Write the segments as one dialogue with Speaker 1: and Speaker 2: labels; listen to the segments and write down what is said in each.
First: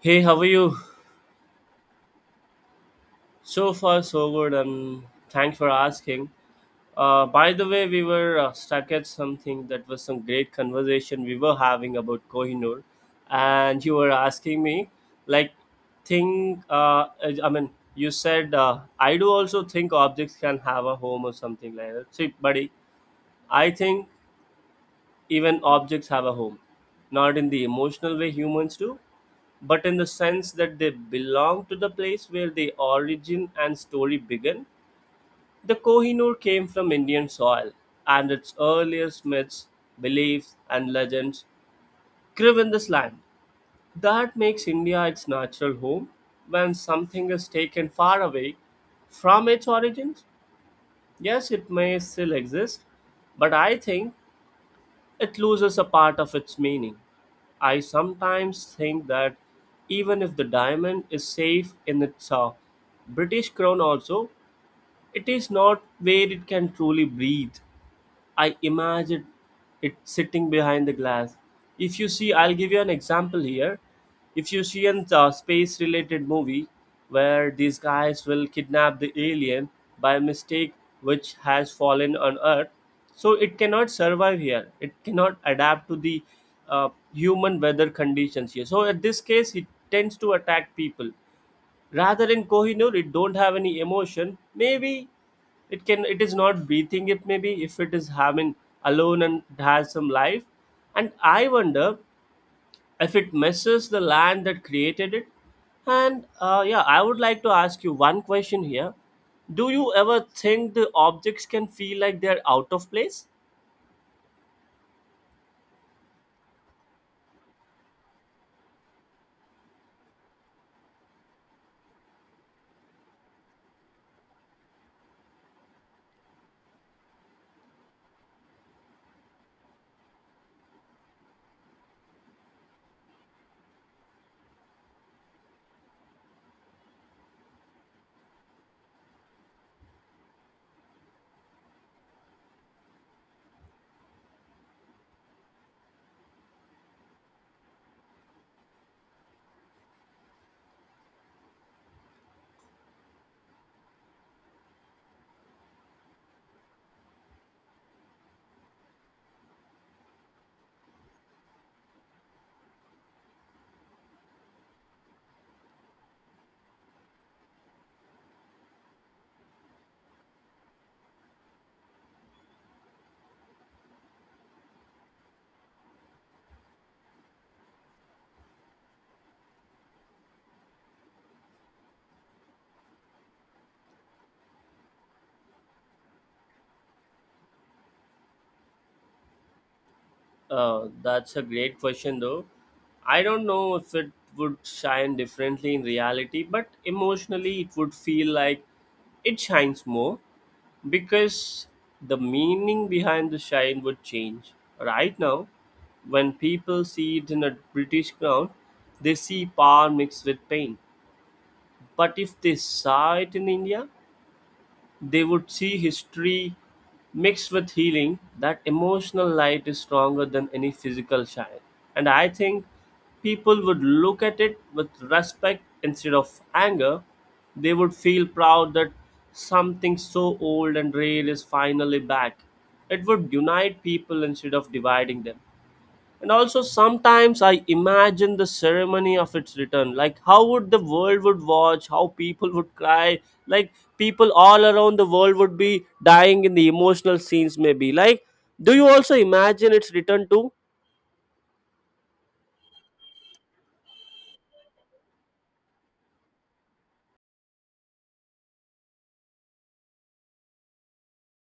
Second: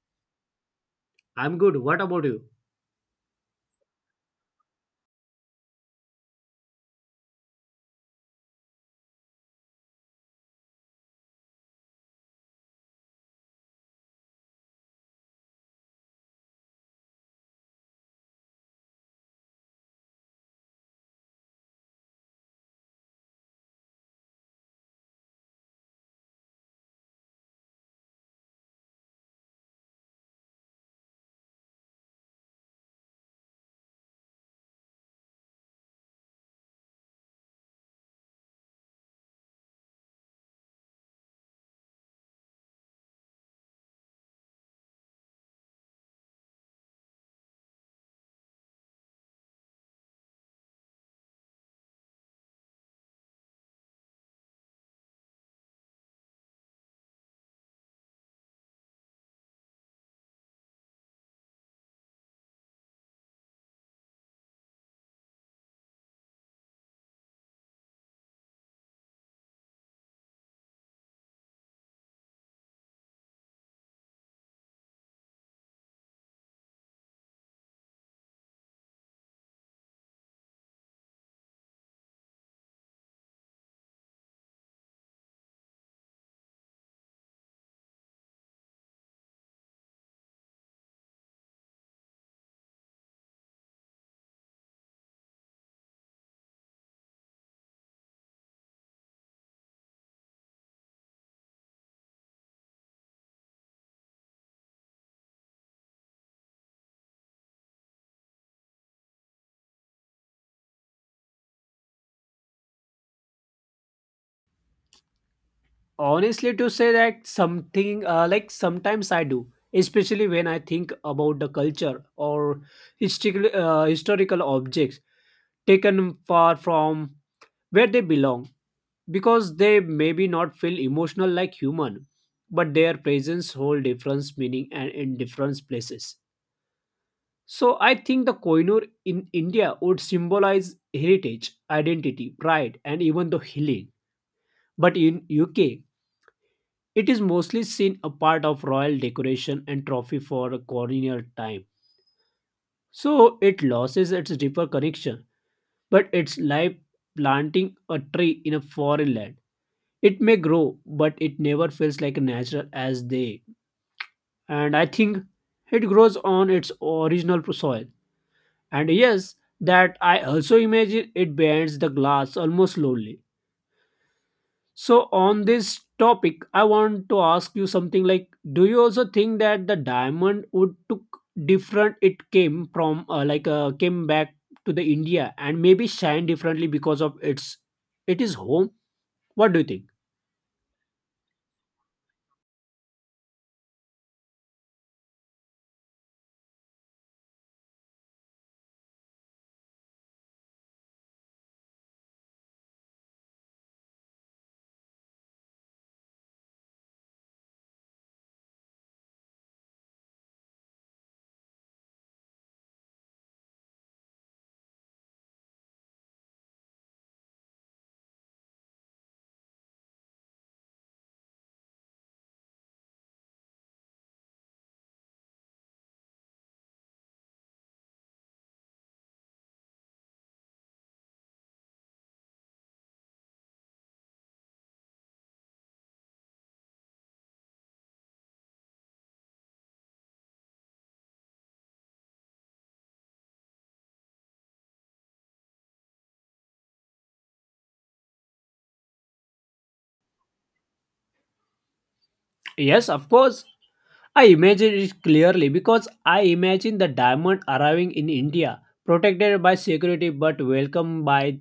Speaker 1: Hey, how are you?
Speaker 2: I'm good. What about you?
Speaker 1: So far, so good, and thanks for asking. By the way, we were stuck at something that was some great conversation we were having about Kohinoor, and you were asking me, like, think. I mean, you said I do also think objects can have a home or something like that. See, buddy, I think even objects have a home, not in the emotional way humans do, but in the sense that they belong to the place where the origin and story began. The Kohinoor came from Indian soil, and its earliest myths, beliefs, and legends grew in this land. That makes India its natural home. When something is taken far away from its origins, yes, it may still exist, but I think it loses a part of its meaning. I sometimes think that even if the diamond is safe in its British crown, also, it is not where it can truly breathe. I imagine it sitting behind the glass. If you see, I'll give you an example here. If you see a space related movie where these guys will kidnap the alien by mistake which has fallen on Earth, so it cannot survive here. It cannot adapt to the human weather conditions here. So, in this case, it tends to attack people rather in Kohinoor it don't have any emotion maybe it is not breathing. It maybe if it is having alone and has some life and I wonder if it misses the land that created it and yeah, I would like to ask you one question here. Do you ever think the objects can feel like they're out of place?
Speaker 2: Honestly, to say that something like sometimes I do, especially when I think about the culture or historical objects taken far from where they belong, because they maybe not feel emotional like human, but their presence hold different meaning and in different places. So I think the Koinur in India would symbolize heritage, identity, pride, and even the healing. But in UK, it is mostly seen a part of royal decoration and trophy for colonial time. So it loses its deeper connection, but it's like planting a tree in a foreign land. It may grow, but it never feels like natural as they. And I think it grows on its original soil. And yes, that I also imagine it bends the glass almost slowly. So, on this topic, I want to ask you something like, do you also think that the diamond would took different it came from came back to the India and maybe shine differently because of its it is home? What do you think?
Speaker 1: That's a great question, though. I don't know if it would shine differently in reality, but emotionally, it would feel like it shines more because the meaning behind the shine would change. Right now, when people see it in a British crown, they see power mixed with pain. But if they saw it in India, they would see history mixed with healing. That emotional light is stronger than any physical shine. And I think people would look at it with respect instead of anger. They would feel proud that something so old and rare is finally back. It would unite people instead of dividing them, and also sometimes I imagine the ceremony of its return, like how would the world would watch, how people would cry, like people all around the world would be dying in the emotional scenes, maybe. Like, do you also imagine its return too?
Speaker 2: Yes, of course. I imagine it clearly because I imagine the diamond arriving in India, protected by security but welcomed by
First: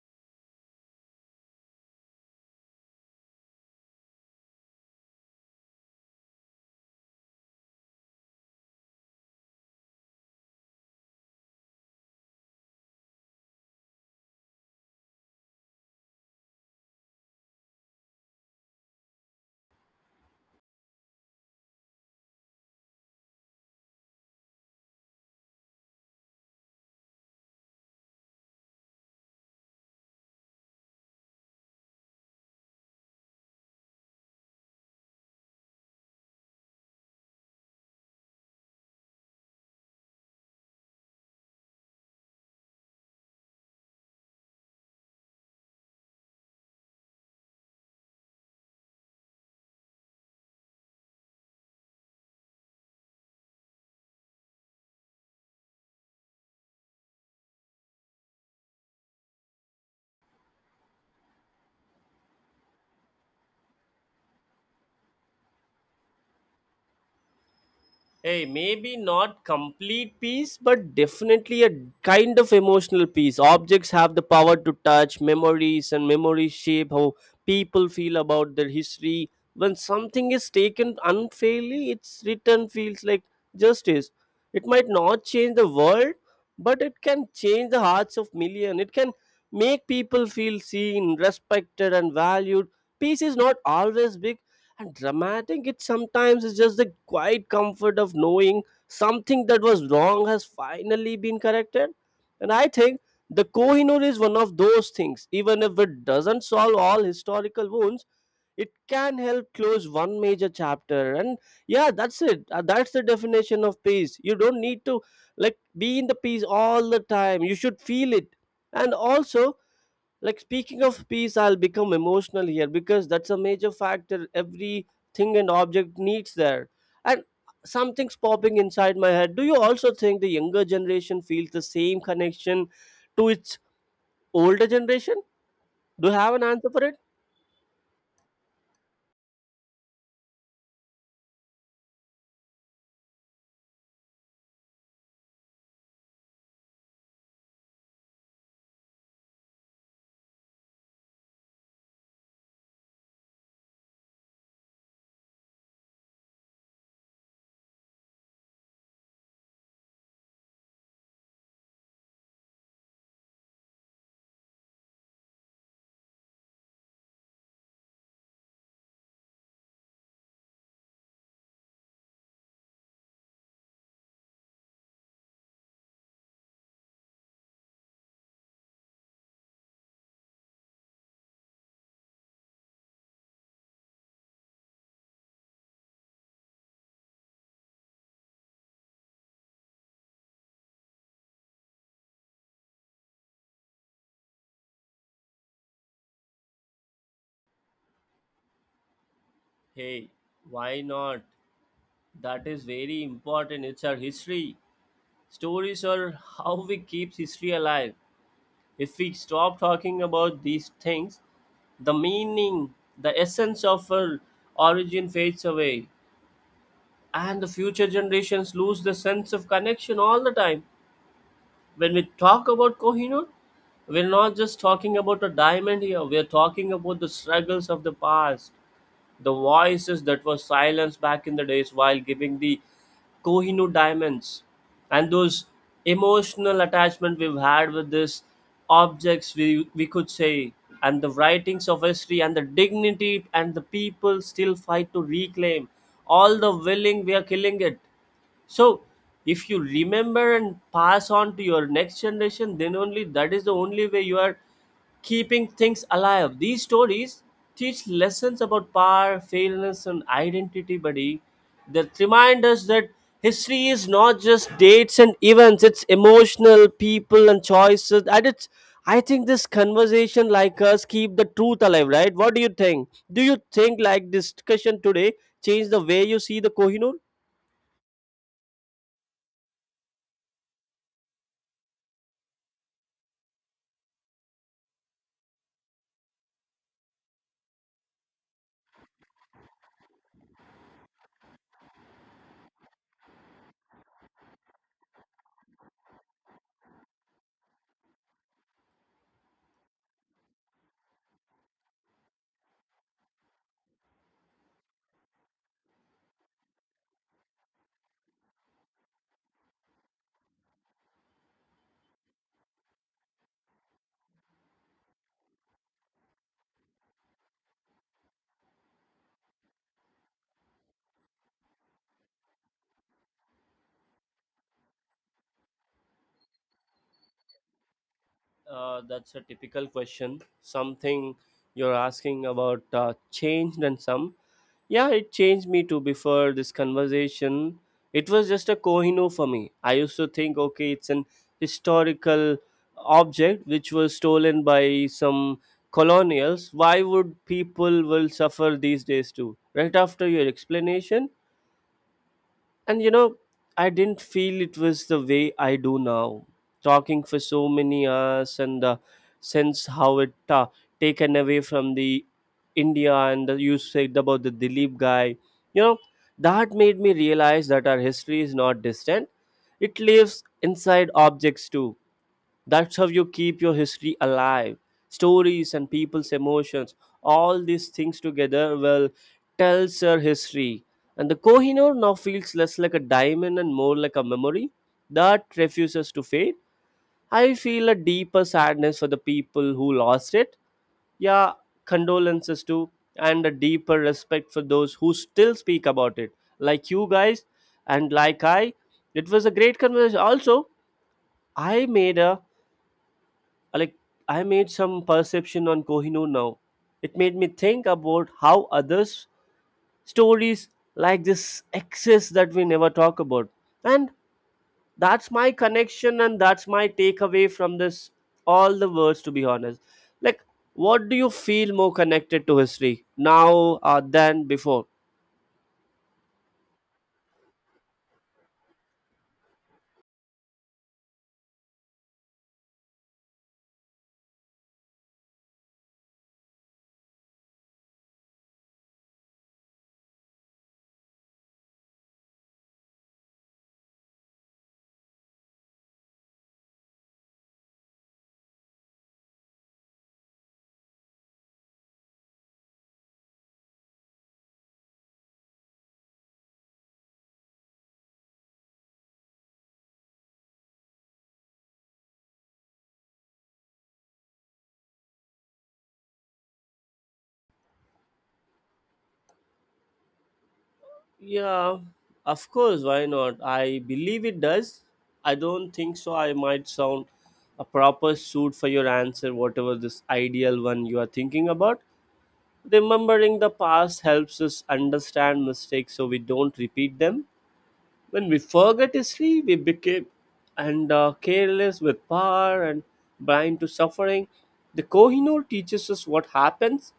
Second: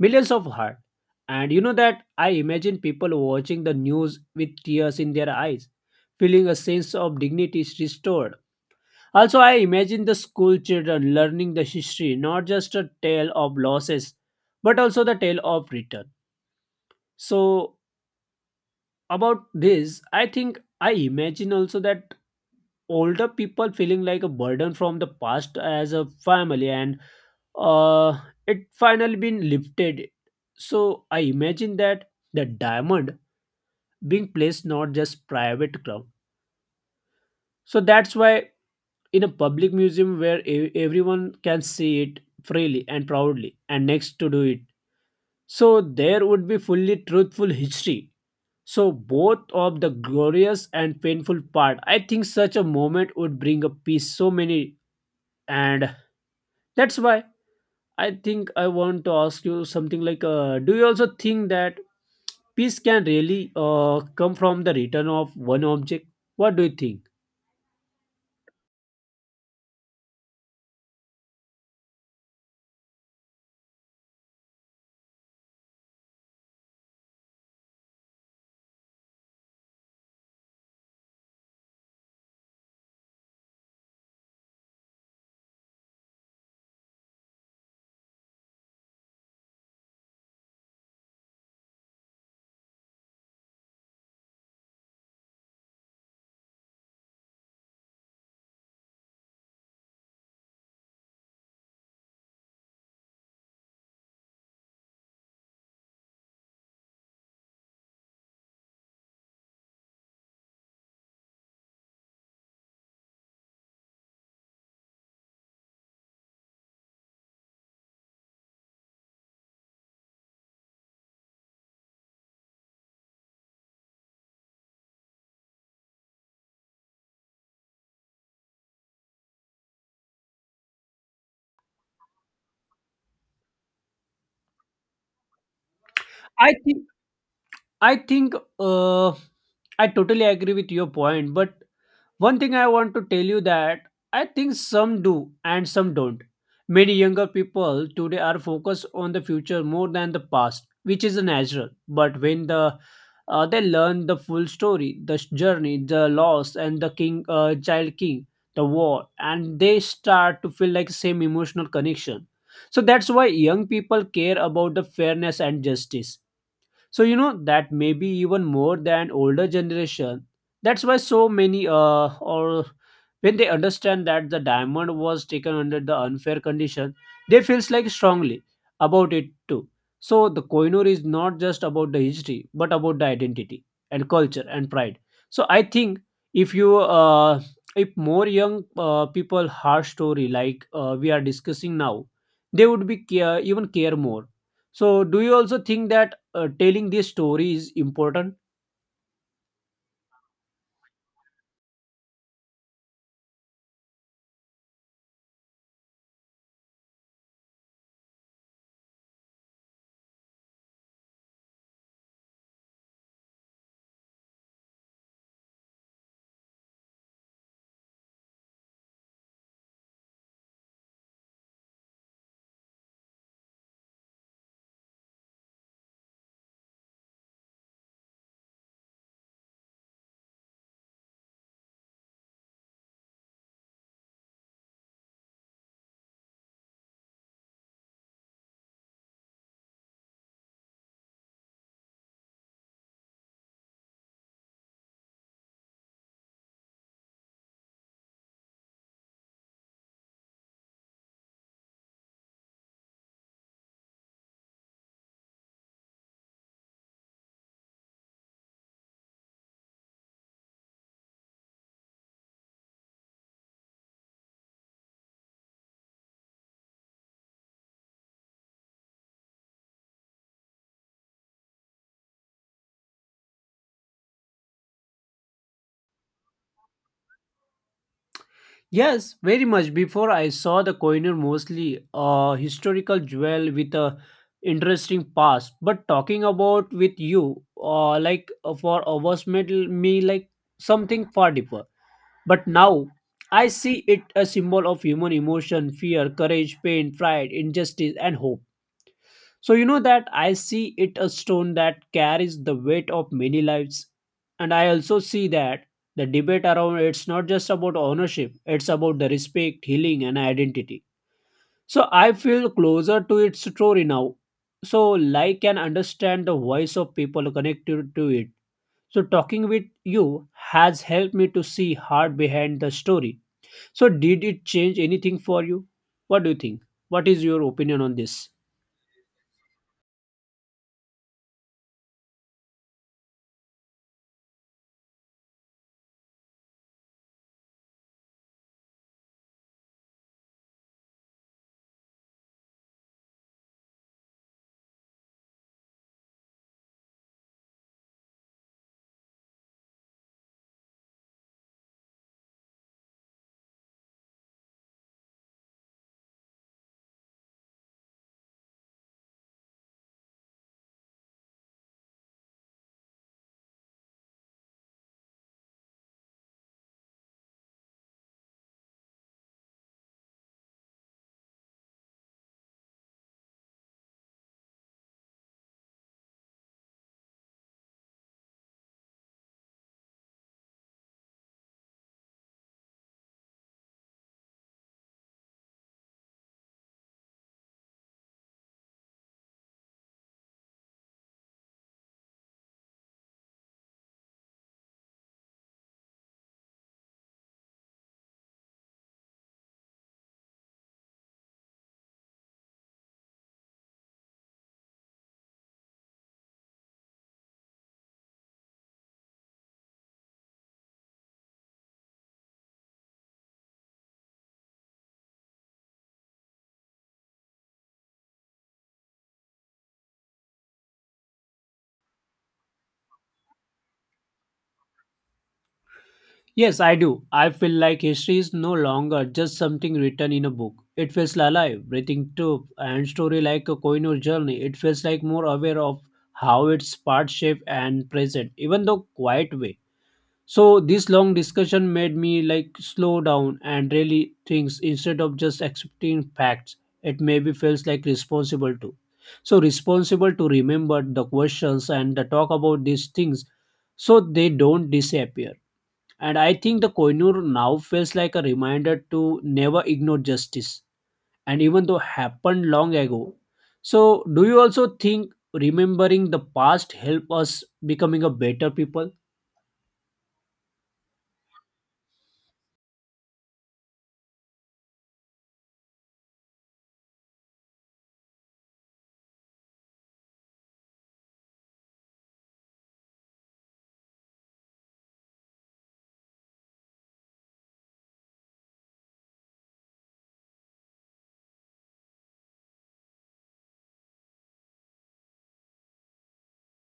Speaker 2: millions of hearts. And you know that I imagine people watching the news with tears in their eyes, feeling a sense of dignity is restored. Also, I imagine the school children learning the history, not just a tale of losses, but also the tale of return. So, about this, I think I imagine also that older people feeling like a burden from the past as a family and uh, it finally been lifted. So I imagine that the diamond being placed not just private ground, so that's why in a public museum where everyone can see it freely and proudly and next to do it, so there would be fully truthful history, so both of the glorious and painful part. I think such a moment would bring a peace so many. And that's why I think I want to ask you something like, do you also think that peace can really come from the return of one object? What do you think?
Speaker 1: Hey, maybe not complete peace, but definitely a kind of emotional peace. Objects have the power to touch memories, and memories shape how people feel about their history. When something is taken unfairly, its return feels like justice. It might not change the world, but it can change the hearts of millions. It can make people feel seen, respected, and valued. Peace is not always big, and dramatic, it sometimes is just the quiet comfort of knowing something that was wrong has finally been corrected. And I think the Kohinoor is one of those things. Even if it doesn't solve all historical wounds, it can help close one major chapter. And yeah, that's it. That's the definition of peace. You don't need to like be in the peace all the time. You should feel it. And also, like speaking of peace, I'll become emotional here because that's a major factor every thing and object needs there. And something's popping inside my head. Do you also think the younger generation feels the same connection to its older generation? Do you have an
Speaker 2: i
Speaker 1: answer
Speaker 2: think
Speaker 1: for it?
Speaker 2: i think uh, I totally agree with your point, but one thing I want to tell you that I think some do and some don't. Many younger people today are focused on the future more than the past, which is natural. But when the they learn the full story, the journey, the loss, and the king, child king, the war, and they start to feel like same emotional connection. So that's why young people care about the fairness and justice. So you know that maybe even more than older generation. That's why so many or when they understand that the diamond was taken under the unfair condition, they feels like strongly about it too. So the koinur is not just about the history but about the identity and culture and pride. So I think if you if more young people heart story like we are discussing now, they would be care, even care more. So do you also think that telling this story is important?
Speaker 1: Hey, why not? That is very important. It's our history. Stories are how we keep history alive. If we stop talking about these things, the meaning, the essence of our origin fades away, and the future generations lose the sense of connection all the time. When we talk about Kohinoor, we're not just talking about a diamond here, we're talking about the struggles of the past, the voices that were silenced back in the days while giving the Kohinoor diamonds, and those emotional attachment we've had with these objects, we could say, and the writings of history and the dignity and the people still fight to reclaim all the willing we are killing it. So if you remember and pass on to your next generation, then only that is the only way you are keeping things alive. These stories teach lessons about power, fairness, and identity, buddy, that remind us that history is not just dates and events, it's emotional people and choices. And it's, I think, this conversation like us keep the truth alive, right? What do you think? Do you think like discussion today change the way you see the Kohinoor?
Speaker 2: Yes, very much. Before I saw the coiner mostly a historical jewel with a interesting past, but talking about with you, for hours made me like something far deeper. But now I see it a symbol of human emotion, fear, courage, pain, pride, injustice, and hope. So, you know that I see it a stone that carries the weight of many lives. And I also see that the debate around it's not just about ownership, it's about the respect, healing, and identity. So, I feel closer to its story now. So, I can understand the voice of people connected to it. So, talking with you has helped me to see heart behind the story. So, did it change anything for you? What do you think? What is your opinion on this?
Speaker 1: That's a typical question. Something you're asking about changed and some. Yeah, it changed me too. Before this conversation, it was just a Kohino for me. I used to think, okay, it's an historical object which was stolen by some colonials. Why would people will suffer these days too? Right after your explanation, and you know, I didn't feel it was the way I do now. Talking for so many hours and since how it taken away from the India and the, you said about the Dilip guy, you know, that made me realize that our history is not distant. It lives inside objects too. That's how you keep your history alive. Stories and people's emotions, all these things together will tell your history. And the Kohinoor now feels less like a diamond and more like a memory that refuses to fade. I feel a deeper sadness for the people who lost it. Yeah, condolences too, and a deeper respect for those who still speak about it, like you guys and like I. It was a great conversation. Also, I made a, like, I made some perception on Kohinoor now. It made me think about how others stories like this exist that we never talk about. And that's my connection and that's my takeaway from this, all the words, to be honest. Like, what do you feel more connected to history now than before?
Speaker 2: Yes, I do. I feel like history is no longer just something written in a book. It feels alive, breathing too, and story like a coin journey. It feels like more aware of how its part shape and present, even though quiet way. So this long discussion made me like slow down and really things instead of just accepting facts. It maybe feels like responsible too. So responsible to remember the questions and the talk about these things so they don't disappear. And I think the Koinur now feels like a reminder to never ignore justice, and even though happened long ago. So, do you also think remembering the past help us becoming a better people?
Speaker 1: Yeah, of course, why not? I believe it does. I don't think so. I might sound a proper suit for your answer, whatever this ideal one you are thinking about. Remembering the past helps us understand mistakes so we don't repeat them. When we forget history, we became and careless with power and blind to suffering. The Kohinoor teaches us what happens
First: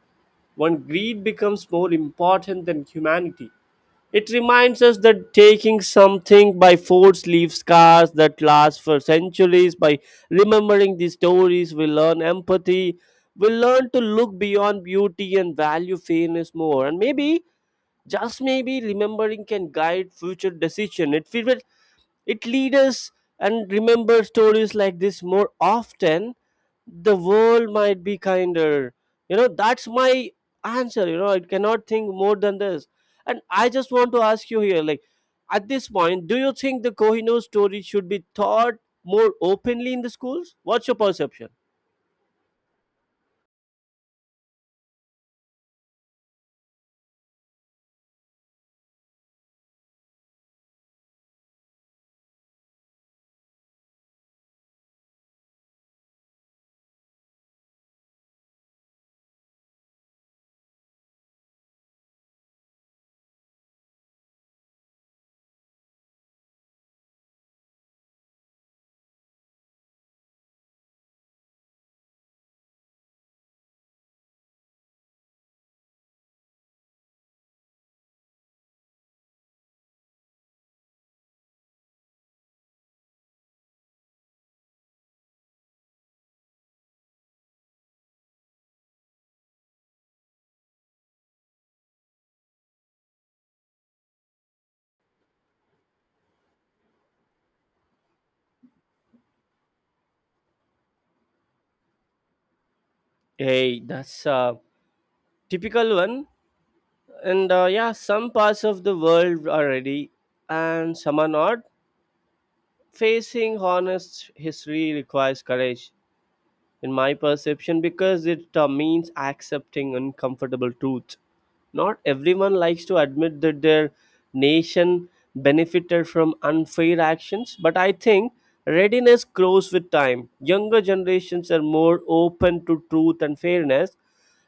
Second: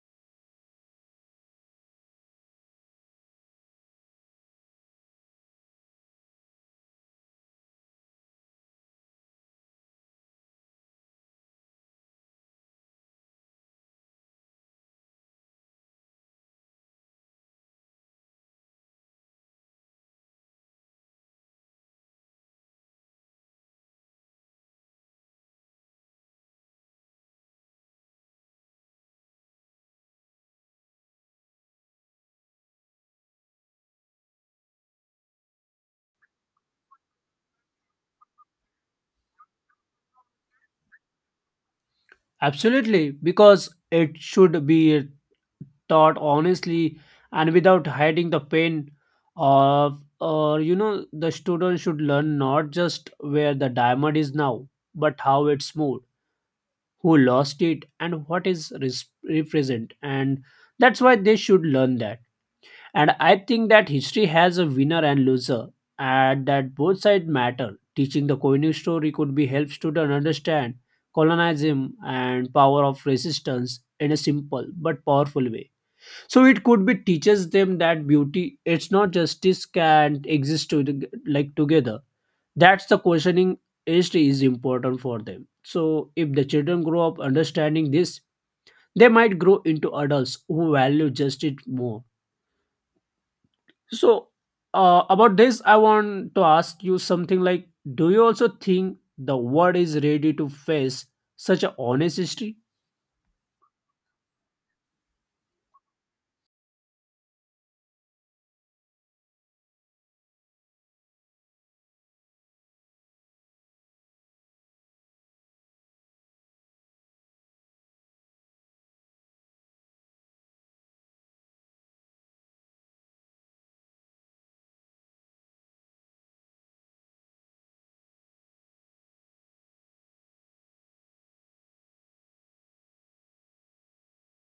Speaker 1: when greed becomes more important than humanity. It reminds us that taking something by force leaves scars that last for centuries. By remembering these stories, we learn empathy, we learn to look beyond beauty and value fairness more. And maybe, just maybe, remembering can guide future decision. It feels it leads us and remember stories like this more often. The world might be kinder. You know, that's my answer. You know, I cannot think more than this. And I just want to ask you here, like, at this point, do you think the Kohinoor story should be taught more openly in the schools? What's your perception?
Speaker 2: Absolutely, because it should be taught honestly and without hiding the pain of, or you know the student should learn not just where the diamond is now, but how it's moved, who lost it and what is represent, and that's why they should learn that. And I think that history has a winner and loser, and that both sides matter. Teaching the Koenig story could be help students understand colonialism and power of resistance in a simple but powerful way. So it could be teaches them that beauty it's not justice can exist to the, like, together. That's the questioning age is important for them. So if the children grow up understanding this, they might grow into adults who value justice more. So, about this I want to ask you something like, do you also think the world is ready to face such a honest history?
Speaker 1: Hey, that's a typical one. And yeah, some parts of the world are ready and some are not. Facing honest history requires courage, in my perception, because it means accepting uncomfortable truths. Not everyone likes to admit that their nation benefited from unfair actions, but I think readiness grows with time. Younger generations are more open to truth and fairness,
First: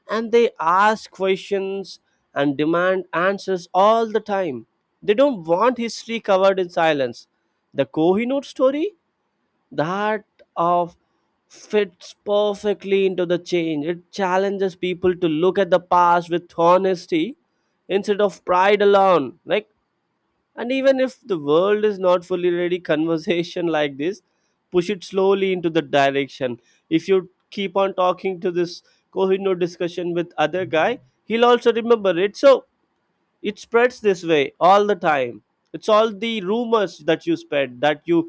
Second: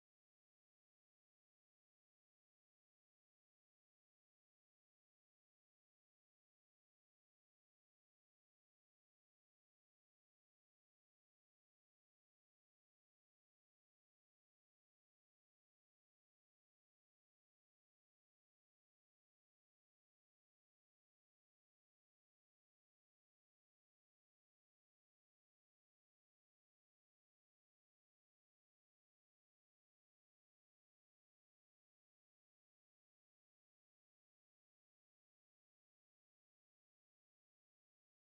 Speaker 1: and they ask questions and demand answers all the time. They don't want history covered in silence. The Kohinoor story, that of, fits perfectly into the change. It challenges people to look at the past with honesty instead of pride alone. Like, and even if the world is not fully ready, conversation like this push it slowly into the direction. If you keep on talking to this Kohinoor discussion with other guy, he'll also remember it. So it spreads this way all the time, it's all the rumors that you spread that you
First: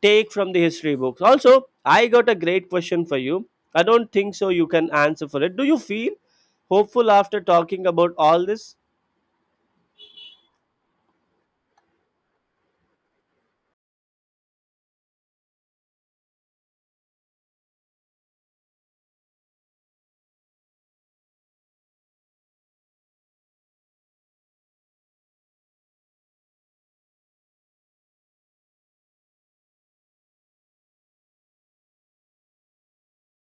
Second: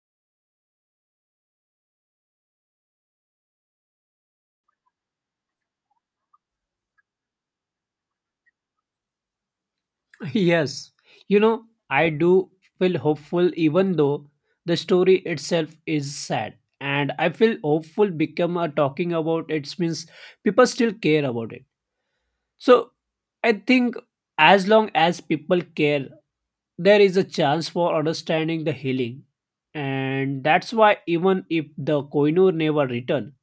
Speaker 1: take from the history books. Also, I got a great question for you. I don't think so you can answer for it. Do you feel hopeful after talking about all this?
Speaker 2: Yes. You know, I do feel hopeful even though the story itself is sad, and I feel hopeful become a talking about it means people still care about it. So I think as long as people care, there is a chance for understanding the healing. And that's why even if the Koinur never returned,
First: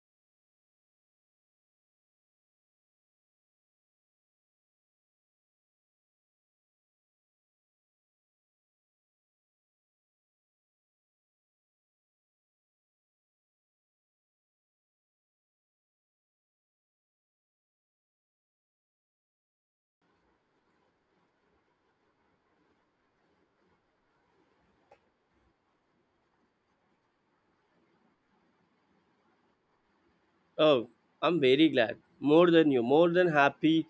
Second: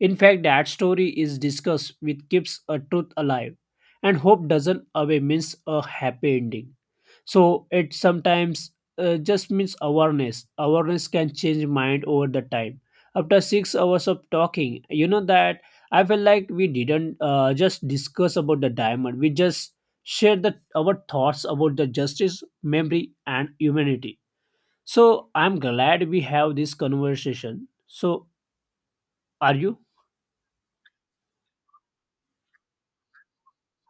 Speaker 2: in fact that story is discussed which keeps a truth alive. And hope doesn't away means a happy ending, so it sometimes just means awareness can change mind over the time. After 6 hours of talking, you know that I feel like we didn't just discuss about the diamond, we just shared the, our thoughts about the justice memory and humanity. So I'm glad we have this conversation. So are you?
Speaker 1: Oh, I'm very glad, more than you, more than happy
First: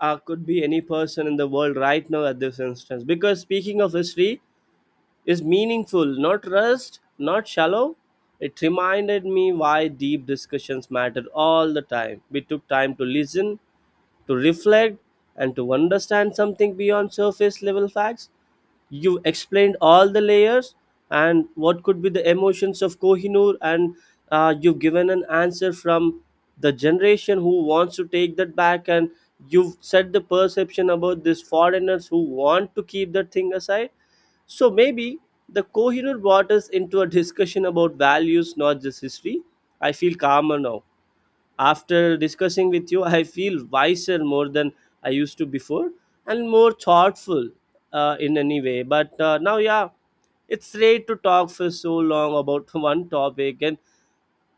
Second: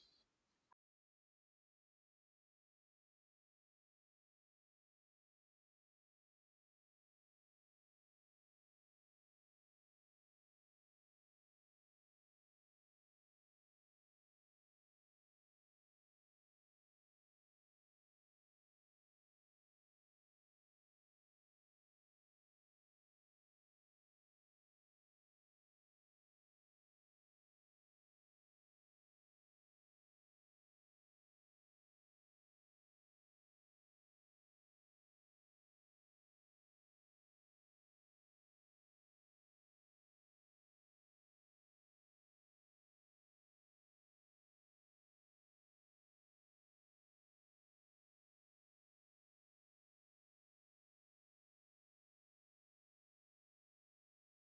Speaker 1: could be any person in the world right now at this instance, because speaking of history is meaningful, not rushed, not shallow. It reminded me why deep discussions mattered all the time. We took time to listen, to reflect, and to understand something beyond surface level facts. You explained all the layers and what could be the emotions of Kohinoor, and you've given an answer from the generation who wants to take that back, and you've set the perception about these foreigners who want to keep that thing aside. So maybe the Kohinoor brought us into a discussion about values, not just history. I feel calmer now. After discussing with you, I feel wiser more than I used to before, and more thoughtful in any way. But now, yeah, it's great to talk for so long about one topic, and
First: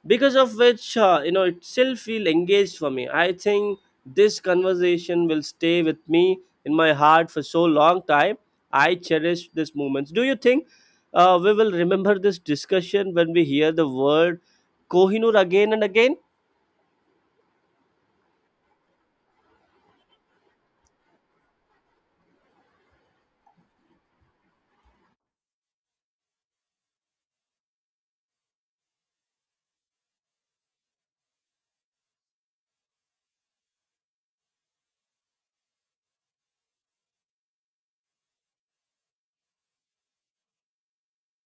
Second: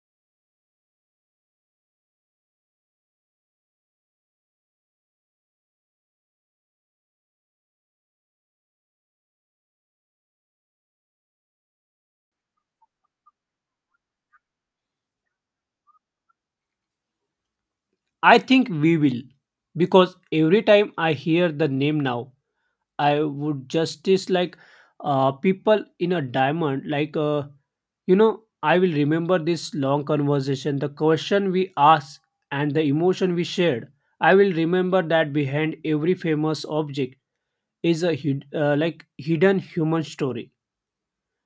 Speaker 1: because of which you know, it still feel engaged for me. I think this conversation will stay with me in my heart for so long time. I cherish these moments. Do you think we will remember this discussion when we hear the word Kohinoor again and again?
Speaker 2: I think we will, because every time I hear the name now I would justice like, people in a diamond. Like, you know, I will remember this long conversation, the question we asked, and the emotion we shared. I will remember that behind every famous object is a hidden human story,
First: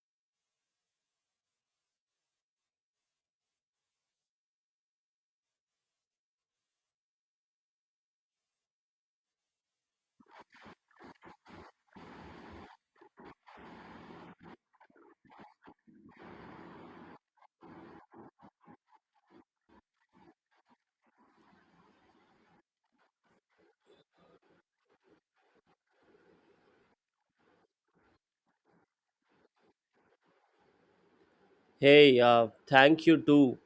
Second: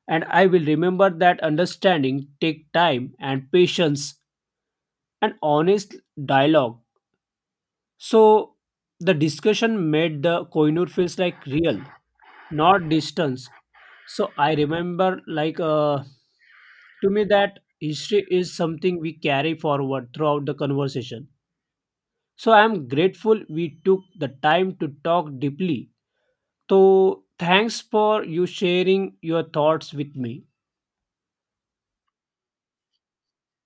Speaker 2: and I will remember that understanding take time and patience and honest dialogue. So the discussion made the Koinur feels like real, not distance. So I remember to me that history is something we carry forward throughout the conversation. So I am grateful we took the time to talk deeply. So thanks for you sharing your thoughts with me.
Speaker 1: Hey, thank you too.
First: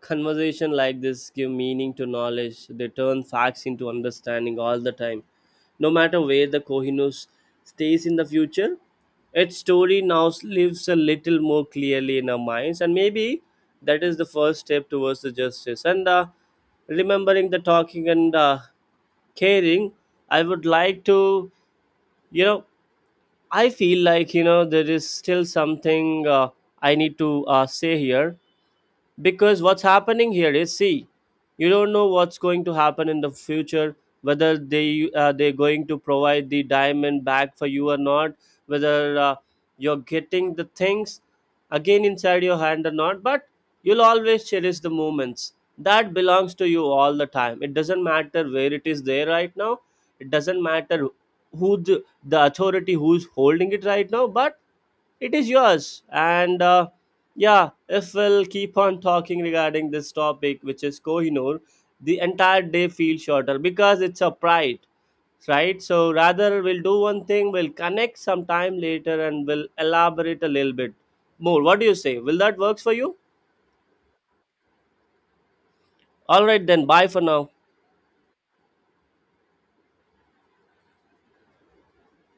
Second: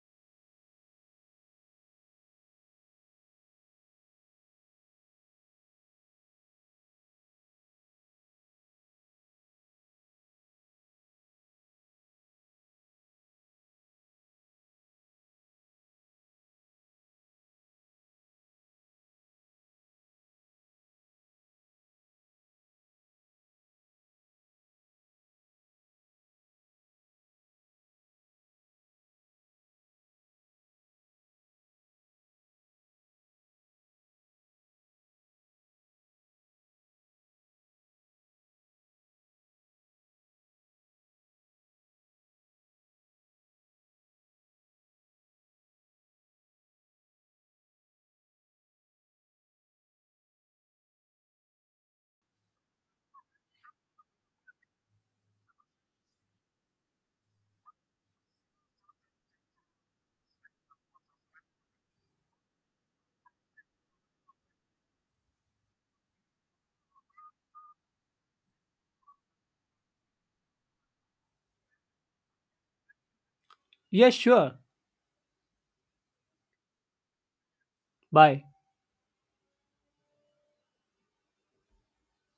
Speaker 1: Conversation like this give meaning to knowledge. They turn facts into understanding all the time. No matter where the Kohinoor stays in the future, its story now lives a little more clearly in our minds, and maybe that is the first step towards the justice. And remembering the talking and caring, I would like to, you know, I feel like, you know, there is still something I need to say here, because what's happening here is, see, you don't know what's going to happen in the future, whether they're going to provide the diamond back for you or not, whether you're getting the things again inside your hand or not. But you'll always cherish the moments that belongs to you all the time. It doesn't matter where it is there right now. It doesn't matter who the authority who's holding it right now, but it is yours. And yeah, if we'll keep on talking regarding this topic, which is Kohinoor, the entire day feels shorter because it's a pride, right? So rather, we'll do one thing, we'll connect sometime later and we'll elaborate a little bit more. What do you say? Will that works for you?
Speaker 2: Yes, sure.
Speaker 1: All right, then. Bye for now.
Speaker 2: Bye.